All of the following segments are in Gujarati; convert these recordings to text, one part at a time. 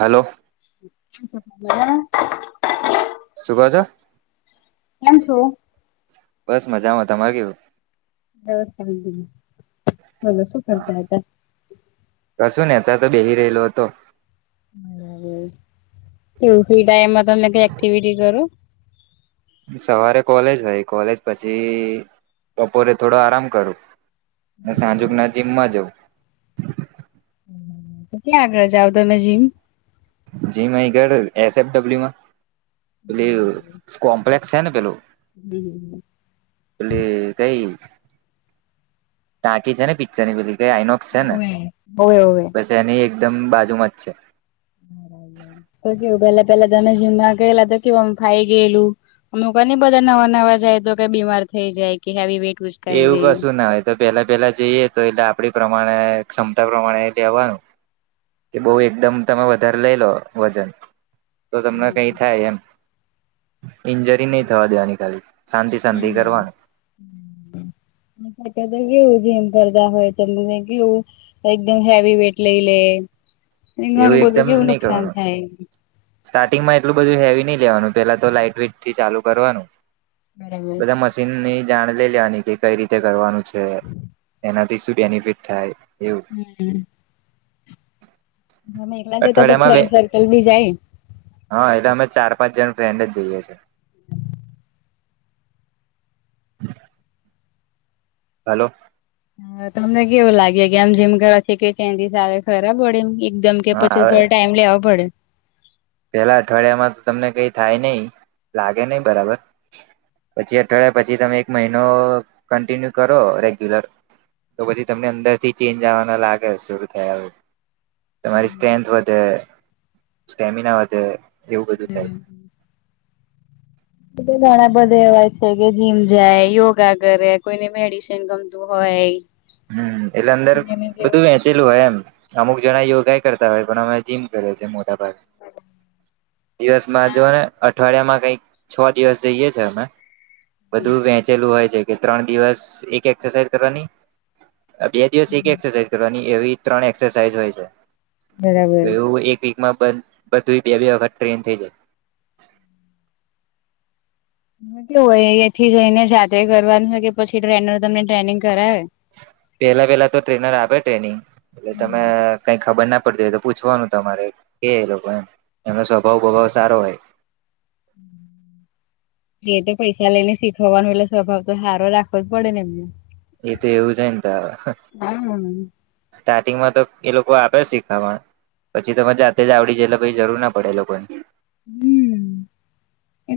હેલો કેમ છે મજામાં? શું કહો છો કેમ છો? બસ મજામાં તમારે કેવું? બસ કાય બી ની બોલો શું કરતા હતા? કસું નેહી તા તો બેહી રહેલો હતો. બરાબર કેઉં ફ્રી ટાઈમમાં તમને કઈ એક્ટિવિટી કરો? સવારે કોલેજ હોય કોલેજ પછી બપોરે થોડો આરામ કરું. સાંજુક બરાબર. ના જીમમાં જઉ. કેટલા આગળ જાઓ તમે જીમ? જીમ અહીં ઘરે એસ એફ ડબ્લ્યુમાં પેલી કોમ્પ્લેક્સ છે ને પેલું હમ્મ. પેલી કઈ ટાંકી છે ને પીચ્ચરની પેલી કઈ આઈનો હોવે હોવે હોવે તો એની એકદમ બાજુમાં જ છે [inaudible] તો કેવું પહેલા પહેલા તમે જીમ ના ગયેલા તો કેવું આમ ફાઈ ગયેલું અમુક વારની ની બધા નવા નવા જાય તો કે બીમાર થઈ જાય કે હેવી વે એવું કશું ના હોય તો પેલા પેલા જઈએ તો એટલે આપડી પ્રમાણે ક્ષમતા પ્રમાણે લેવાનું કે બહુ એકદમ તમે વધારે લઈ લો વજન તો તમને કઈ થાય એમ ઈન્જરી નહી થવા દેવાની ખાલી શાંતિ શાંતિ કરવાનું અત્યારે તો કેવું જીમ ભરતા હોય તેમને તો કેવું તો એકદમ હેવી વેટ લઈ લે અને એવું ઘણું બધું એકદમ કેવું નહી નુકસાન કરવાનું થાય સ્ટાર્ટિંગમાં એટલું બધું હેવી નહીઈ લેવાનું પેલા તો લાઈટ વેઇટથી ચાલુ કરવાનું બરાબર બધા મશીનની જાણ લઈ લેવાની કે કઈ રીતે કરવાનું છે એના તી શું બેનિફિટ થાય એવું હમ્મ તમે એકલા જતા છો કે અઠવાડિયામાં બે ફ્રેન્ડ સર્કલ બી જાય હા એટલે અમે ચાર પાંચ જણ ફ્રેન્ડ જ જઈએ છીએ હલો હા તમને કેવું લાગે કે આમ જીમ કરવા થી કંઈક ચેન્જિસ આવે ખરા બોડીમ એ એકદમ કે હા પછી હવે થોડો ટાઈમ લેવા પડે પેલા અઠવાડિયામાં તો તમને કઈ થાય નહિ લાગે નહિ બરાબર પછી અઠવાડિયા પછી તમે એક મહિનો કન્ટિન્યુ કરો રેગ્યુલર તો પછી તમને અંદર થી ચેન્જ આવવાના લાગે શરૂ થયા હોય તમારી સ્ટ્રેન્થ વધે સ્ટેમિના વધે એવું બધું થાય પછી ઘણા બધા એવાય છે કે જીમ જાય યોગા કરે કોઈને મેડિસન ગમ તું હોય હમ્મ એટલે અંદર એને બધું જેવું વેંચેલું હોય એમ અમુક જણા યોગા ઈ કરતા હોય પણ અમે જીમ કરે છે મોટા ભાગે દિવસમાં જો હા ને અઠવાડિયા માં કઈક છ દિવસ જઈએ છે અમે બધું વેંચેલું હોય છે. કે ત્રણ દિવસ એક એક્સરસાઇઝ કરવાની બે દિવસ એક એક્સરસાઇઝ કરવાની એવી ત્રણ એક્સરસાઇઝ હોય છે બરાબર તો એવું એક વીક મા બધ બધુંય બે-બે વખત ટ્રેઈન થઈ જાય. તેમાં કેવું હોય અહીંયાથી જઈને જાત કરવાનું છે કે પછી ટ્રેનર તમને ટ્રેનિંગ કરાવે. પેહલા પેલા તો ટ્રેનર આપે ટ્રેનિંગ એટલે તમે હમ કઈ ખબર ના પડતી હોય તો તમારે કે એ લોકો એમ એમનો સ્વભાવ-બભાવ સારો હોય એ તે પૈસા લઈને શીખવાનો એટલે સ્વભાવ તો હારો રાખવો જ પડે ને એમને. એ તો એવુંજ હોયને તાર. હા. સ્ટાર્ટિંગમાં એ લોકો આપે શીખામણ. પછી તમેં જાતે જ આવડી જ એટલે પછી જરૂર ના પડે લોકોની. હમ.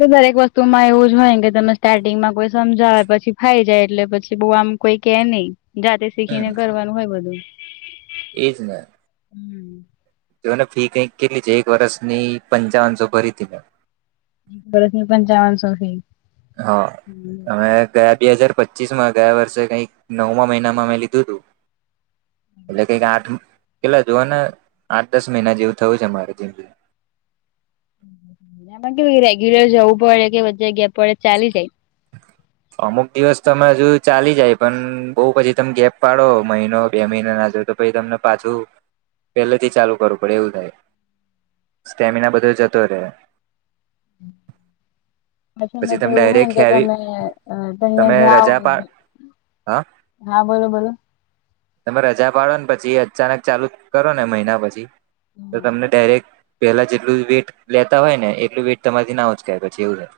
તો દરેક વસ્તુમાં એવું જ હોય ને કે તમે સ્ટાર્ટિંગમાં કોઈ સમજાવે પછી ફાઈ જાય એટલે પછી બઉ આમ કોઈ કે નહી જાતે હમ શીખીને કરવાનું હોય બધું. એજ ને. હમ્મ. જો ઓને ફી કઈક કેટલી છે એક વર્ષ ની પંચાવનસો ભરી તી મેં. વર્ષ ની પંચાવનસો ફી. હા અને ગયા બે હજાર પચીસમાં ગયા વર્ષે કંઈક નવમા મહિનામાં મેં લીધું તું. એટલે કઈક આઠ કેટલા જોઓ ને આઠ દસ મહિના જેવું થવું છે મારે જિમ એમાં કેવું રેગ્યુલર જવું પડે કે વચ્ચે ગેપ પડે તો ચાલી જાય. અમુક દિવસ તો અમે હજુ ચાલી જાય પણ બઉુ પછી તમે ગેપ પાડો મહિનો બે મહિના ના જો પછી તમને પાછું પહેલેથી ચાલુ કરવું પડે એવું થાય. સ્ટેમિના બધો જતો રહે. પછી મને તો તમે એવું હોય ડાયરેક્ટ કે હેવી તમે અહ્યા ત્યાં તમે જાઓ રજા પા હા હા બોલો-બોલો. તમે રજા પાડો ને પછી એ અચાનક ચાલુ કરો ને મહિના પછી તો તમને ડાયરેક્ટ પેલા જેટલું વેટ લેતા હોય ને એટલું વેટ તમારીથી ના ઊંચકાય પછી એવું થાય.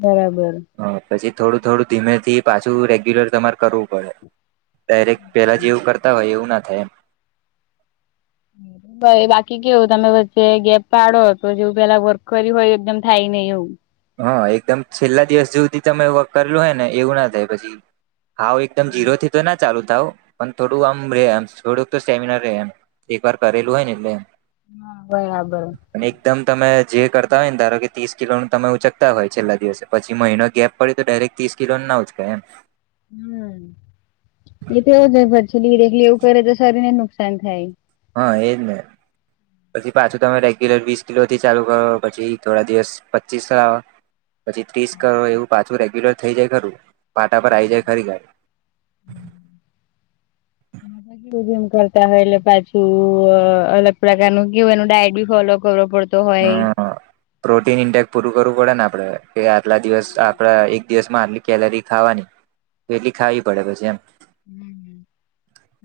બરાબર. હ પછી થોડું-થોડું ધીમેથી પાછું રેગ્યુલર તમારે કરવું પડે ડાઇર પહેલાં જેવું કરતા હોય એવું ના થાય એમ. [inaudible] બાકી કેવું તમે વચ્ચે ગેપ પડો તો જેવું પેલા વર્ક કર્યું હોય એકદમ થાય નહી એવું. હા એકદમ છેલ્લા દિવસ જ્યાં સુધી તમે વર્ક કરેલું હોય ને એવું ના થાય પછી હાવ એકદમ ઝીરોથી તો ના ચાલુ થાવ પણ થોડું આમ રેય થોડુંક તો સ્ટેમિના રે એમ. એકવાર કરેલું હોય ને એટલે હ બરાબર. અને એકદમ તમે જે કરતા હોય ને ધારો કે ત્રીસ કિલો તમે ઉચકતા હોય છેલ્લા દિવસે પછી મહિનો ગેપ પડ્યો તો ડાયરેક્ટ ત્રીસ કિલો ના ઉચકાય એમ. હા એ તો એવુજ પછી એવું તો શરીર ને નુકસાન થાય. હા એજ ને પછી પાછું તમે રેગ્યુલર વીસ કિલો થી ચાલુ કરો પછી થોડા દિવસ પચીસ પછી ત્રીસ કરો એવું પાછું રેગ્યુલર થઈ જાય ખરું પાટા પર આવી જાય ખરી ગાડી. હમ્મ. [unintelligible] જીમ કરતા હોય એટલે પાછું અલગ પ્રકારનું કેવુ ડાયટ બી ફોલો કરવો પડ તો હોય હા પ્રોટીન ઇન્ટેક પૂરું કરવું પડે ને આપડે કે આટલા દિવસ આપણા એક દિવસમાં આટલી કેલરી ખાવાની એટલી ખાવી પડે પછી એમ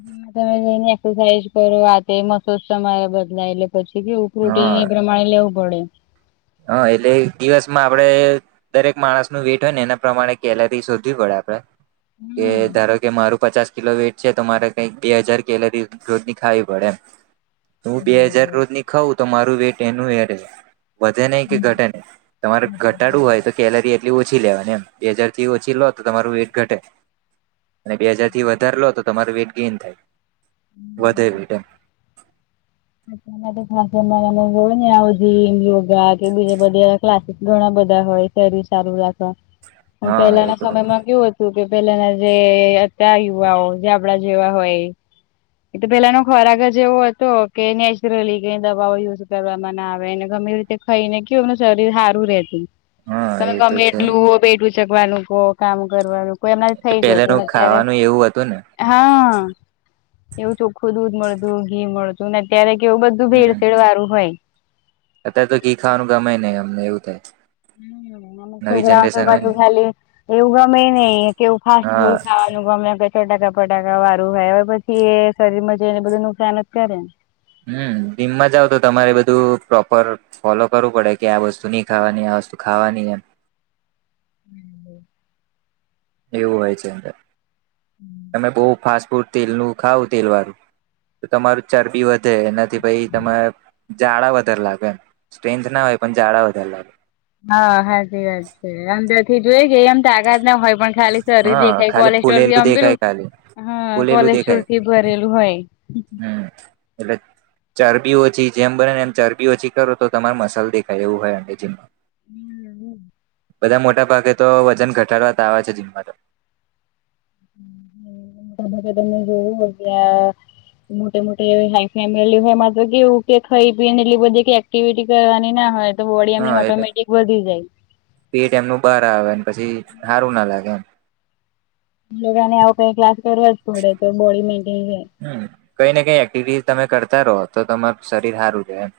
જિમ માં તમે જઈને એક્સરસાઇઝ કરો આ તે મસ્લશ તમારા બદલાય એટલે પછી કેવુ હા પ્રોટીન એ પ્રમાણે લેવું પડે હા એટલે એક દિવસમાં આપડે દરેક માણસનું વેટ હોય ને એના પ્રમાણે કેલરી શોધવી પડે આપણે કે હમ ધારો કે મારું પચાસ કિલો વેઇટ છે તો મારે કંઈક બે હજાર કેલરી રોજની ખાવી પડે એમ હું બે હજાર બરાબર. રોજની ખઉું તો મારું વેટ એનું એ રેય વધે નહીં કે ઘટે નહી તમારે ઘટાડવું હોય તો કેલરી એટલી ઓછી લેવાની એમ બે હજાર થી ઓછી લો તો તમારું વેટ ઘટે અને બે હજાર થી વધારે લો તો તમારુ વેટ ગેઈન થાય વધે વેટ એમ અત્યના તો ખાસે હોય ને આવ જીમ યોગા કે બીજા બધા ક્લાસીસ ઘણા બધા હોય અત્યારે સારું રાગ હ હા એ પહેલાના તો સમયમાં કેવું હતું હતુ કે પેલાના જે અત્યાર યુવાઓ જે આપડા જેવા હોય એ તો પેલાનો ખોરા આગ જ એવો હતો. કે નેચરલી કઈ દવાઓ યુઝ કરવામાં ના આવે અને ગમે રીતે ખાઈને કેું એમનું શરીર સારું રહેતું હા તમે એ તો ગમે છે એટલું વેટ ઉચકવાનું કોહ કામ કરવાનું કોઈ અમના થઇ પેલાનું જતુંને અત્યારે ખાવાનું એવું હતું ને હા એવું ચોખ્ખું દૂધ મળતું ઘી મળ તું ને અત્યારે કેવું બધું હમ ભેડસેેળ વાળું હોય. અત્યારે તો ઘી ખાવાનું ગમે નઈ અમને એવું થાય હમ અને નવી છોકરાઓ તો જનરેશન હોય ને પાછું ખાલી એવું ગમે નઈ કેઉં ફાસ્ટ હા ફૂડ ખાવાનું ગમે ચટાકા ફટાકા વારું આવ્યા પછી એ શરીરમાં જઈને બધું નુકસાન જ કરે ને હમ્મ જીમમાં જાવ તો તમારે બધું પ્રોપર ફોલો કરવું પડે કે આ વસ્તુ નહી ખાવાની આ વસ્તુ ખાવાની એમ હમ એવું હોય છે અંદર તમે બહ ફાસ્ટ ફૂડ તેલનું ખાવ તેલ વાળું તો તમારું ચરબી વધે એનાથી પાઈ તરે જાડા વધારે લાગે. સ્ટ્રેન્થ ના હોય પણ જાડા વધાર લાગે હા હાચી વાત છે આમ તેથી જોઈ કે એમ તાકાત ના હોય પણ ખાલી શરીર હા દેખાય ખાલી કોલેસ્ટોલ ભી ફૂલેલું આમ દેખાય પેલું ખાલી હા ફૂલેલું કોલેસ્ટોલ થી ભરેલું હોય હમ્મ એટલે ચરબી ઓછી જેમ બનેને એમ ચરબી ઓછી કરો તો તમાર મસાલ દેખાય એવું હોય આ જીમમાં હમ્મ બધા મોટા ભાગે તો વજન ઘટાડવા તો આવે છે જિમમાં તો [inaudible] [unintelligible] તમને જોવું હોગ્યા મોટે મોટે હાઈ ફેમિલી હોય માત્ર કેઉ કે ખાઈ પીને એટલી બધી કઈ એક્ટિવિટી કરવાની ના હોય તો બોડી હા એમની એટલે ઓટોમેટિક વધી જાય પેટ એમનું બહાર આવેને પછી સારું ના લાગે એમ. લોકો એને આવ કઈ ક્લાસ કરવા જ પડે તો બોડી મેન્ટેન રે. હમ કઈ ને કઈ એક્ટિવિટી તમે કરતા રહો તો તમારું શરીર સારું એમ.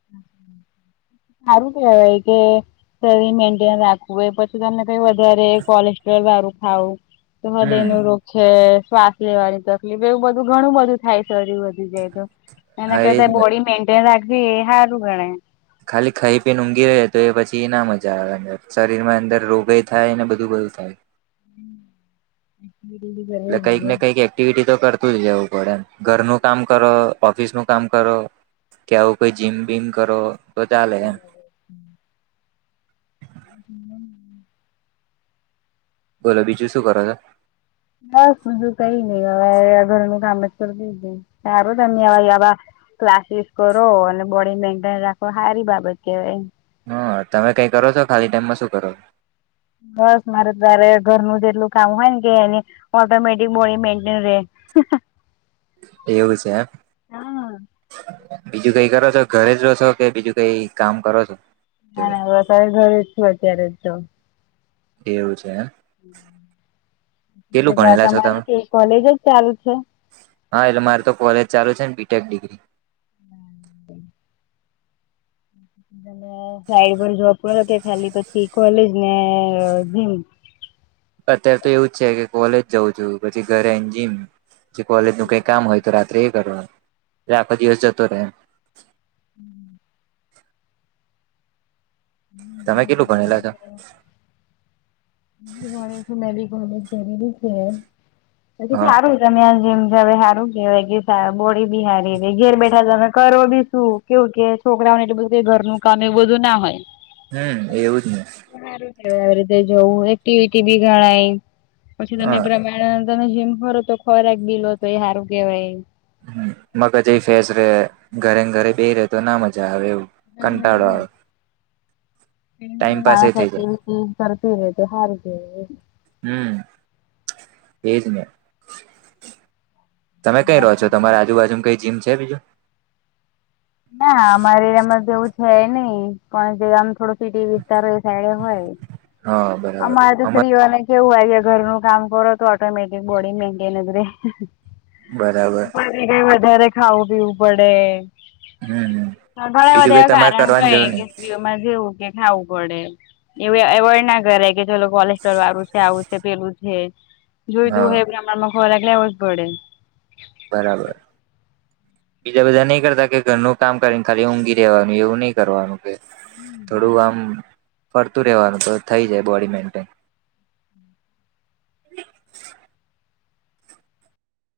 [inaudible] સારું કેવાય કે. શરીર મેન્ટેન રાખવું હોય પછી તમને કઈ વધારે કોલેસ્ટ્રોલ વારું ખાવું. તો હૃદય હમ નુ રોગ છે શ્વાસ લેવાની તકલીફ એવું બધું ઘણું બધું થાય છે શરીર વધી જાય તો. એના હા એજ કરતા ને બોડી મેન્ટેન રાખવી એ સારું ગણાય. ખાલી ખાઈ પીને ઊંઘી રહે તો એ પછી એ ના મજા આવે અ શરીર માં અંદર રોગય થાય ને બધું બધું થાય. [inaudible] [unintelligible] એટલે કઈક ને કઈક એ એક્ટિવિટી તો કરતું જ જવું પડેમ, ઘરનું કામ કરો, ઓફિસ નું કામ કરો. કે આવું કોઈ જીમ બિમ કરો તો ચાલે એમ. હ. બોલો બીજું શું કરો છો? બસ બજું કઈ નહી હવે ઘરનું કામ જ કરતી છે સારો તમે [unintelligible] વાવા, ક્લાસીસ કરો અને બોડી મેન્ટેન રાખો સારી બાબત કહેવાય. હા તમે કઈ કરો છો ખાલી ટાઈમમાં શું કરો? બસ મારે તારે ઘરનું જેટલું કામ હોય ને કે એને, ઓટોમેટિક બોડી મેઇન્ટન રે. એવું છે એમ. બીજું કઈ કરો છો ઘરે જ રહો છો કે બીજું કઈ કામ કરો છો? ના જોડે નાતરે જ છું અત્યારે જ તો- - એવું છે એમ? કેટલું [unintelligible] ભણેલા છો તમે તમારે કે કોલેજ જ ચાલુ છે. હા એટલે મારે તો કોલેજ ચાલુ છે ને બીટેક ડિગ્રી. [inaudible] ત સાઈડ પર જોવાબ પે કે ખાલી પછી કોલેજ ને જીમ. અત્યારે તો એવું જ છે કે કોલેજ જઉં છું પછી ઘરે આવી ને જીમ પછી કોલેજ નું કઈ કામ હોય તો રા- - ત્રે એ કરવાનું એટલે આખો દિવસ જતો રહેમ- - [inaudible] હમ તમે કેટલું જીમ જાવ ભણેલા છો છે? વા મે કોલેજ જરૂરી છે. હા [unintelligible] તમે્યા જીમ જવે સારું કેવાય કે બોડી બી સારી ર ઘેર બેઠા તમે કરો બી શું. કેવું કે છોકરાઓને એટલે બધું ઘરનું કામ એવું બધું ના હોય. હમ એવું જ ને. સારું કહેવાય આવી રીતે જવું એક્ટિવિટી બી ગણાય પછી તમે, હા તમે જીમ ખોરો તો ખોરાક બિલો તો એ સારું કેહેવાય. હ મગજ એ ફેસ ઘરે ઘરે બે રહે તો ના આવે એવું. કટાળો આવે. એમ ટાઈમ પાસ એ માણસ થઈ જાય એક્ટિવિટી કરતી રહે તો હારુ કેવાય. હમ એજ ને- - તમે કઈ રહો અમારે છો તો તમારી કેવું આજુબાજુ કઈ જીમ છે બીજું? ના અમારે એમાં એવું છે નઈ પણ જે ગમ થોડો સિટી વિસ્તાર એ સાઈડે હોય- હા - બરાબર અમારે તો અમા સ્રીઓ ને- - કેવું હોય કે ઘરનું કામ કરો તો ઓટોમેટિક બોડી મેન્ટેન જ રે- - બરાબર. એને વધારે ખાઉ-પીવુ પડે. હમ્મ. ઘણા બધા એવા કારણ હોય કે, સ્ત્રીઓમાં જેવું કે ખાવું પડે. એવું અ એવોઈડ ના કરાય કે, ચલો કોલેસ્ટ્રોલ વારુ સે આવું. પેલું છે. જોઈતું હા હોય એ પ્રમાનમા ખોરાક લેવો જ પડે. બરાબર. બીજા બધા નઈ કરતા કે ઘરનું કામ કરીને, ખાલી ઊંઘી રેવાનું એવું ની કરવાનું. થોડું આમ ફરતુ રેવાનુ, તો થઈ જાય બોડી મેન્ટેન.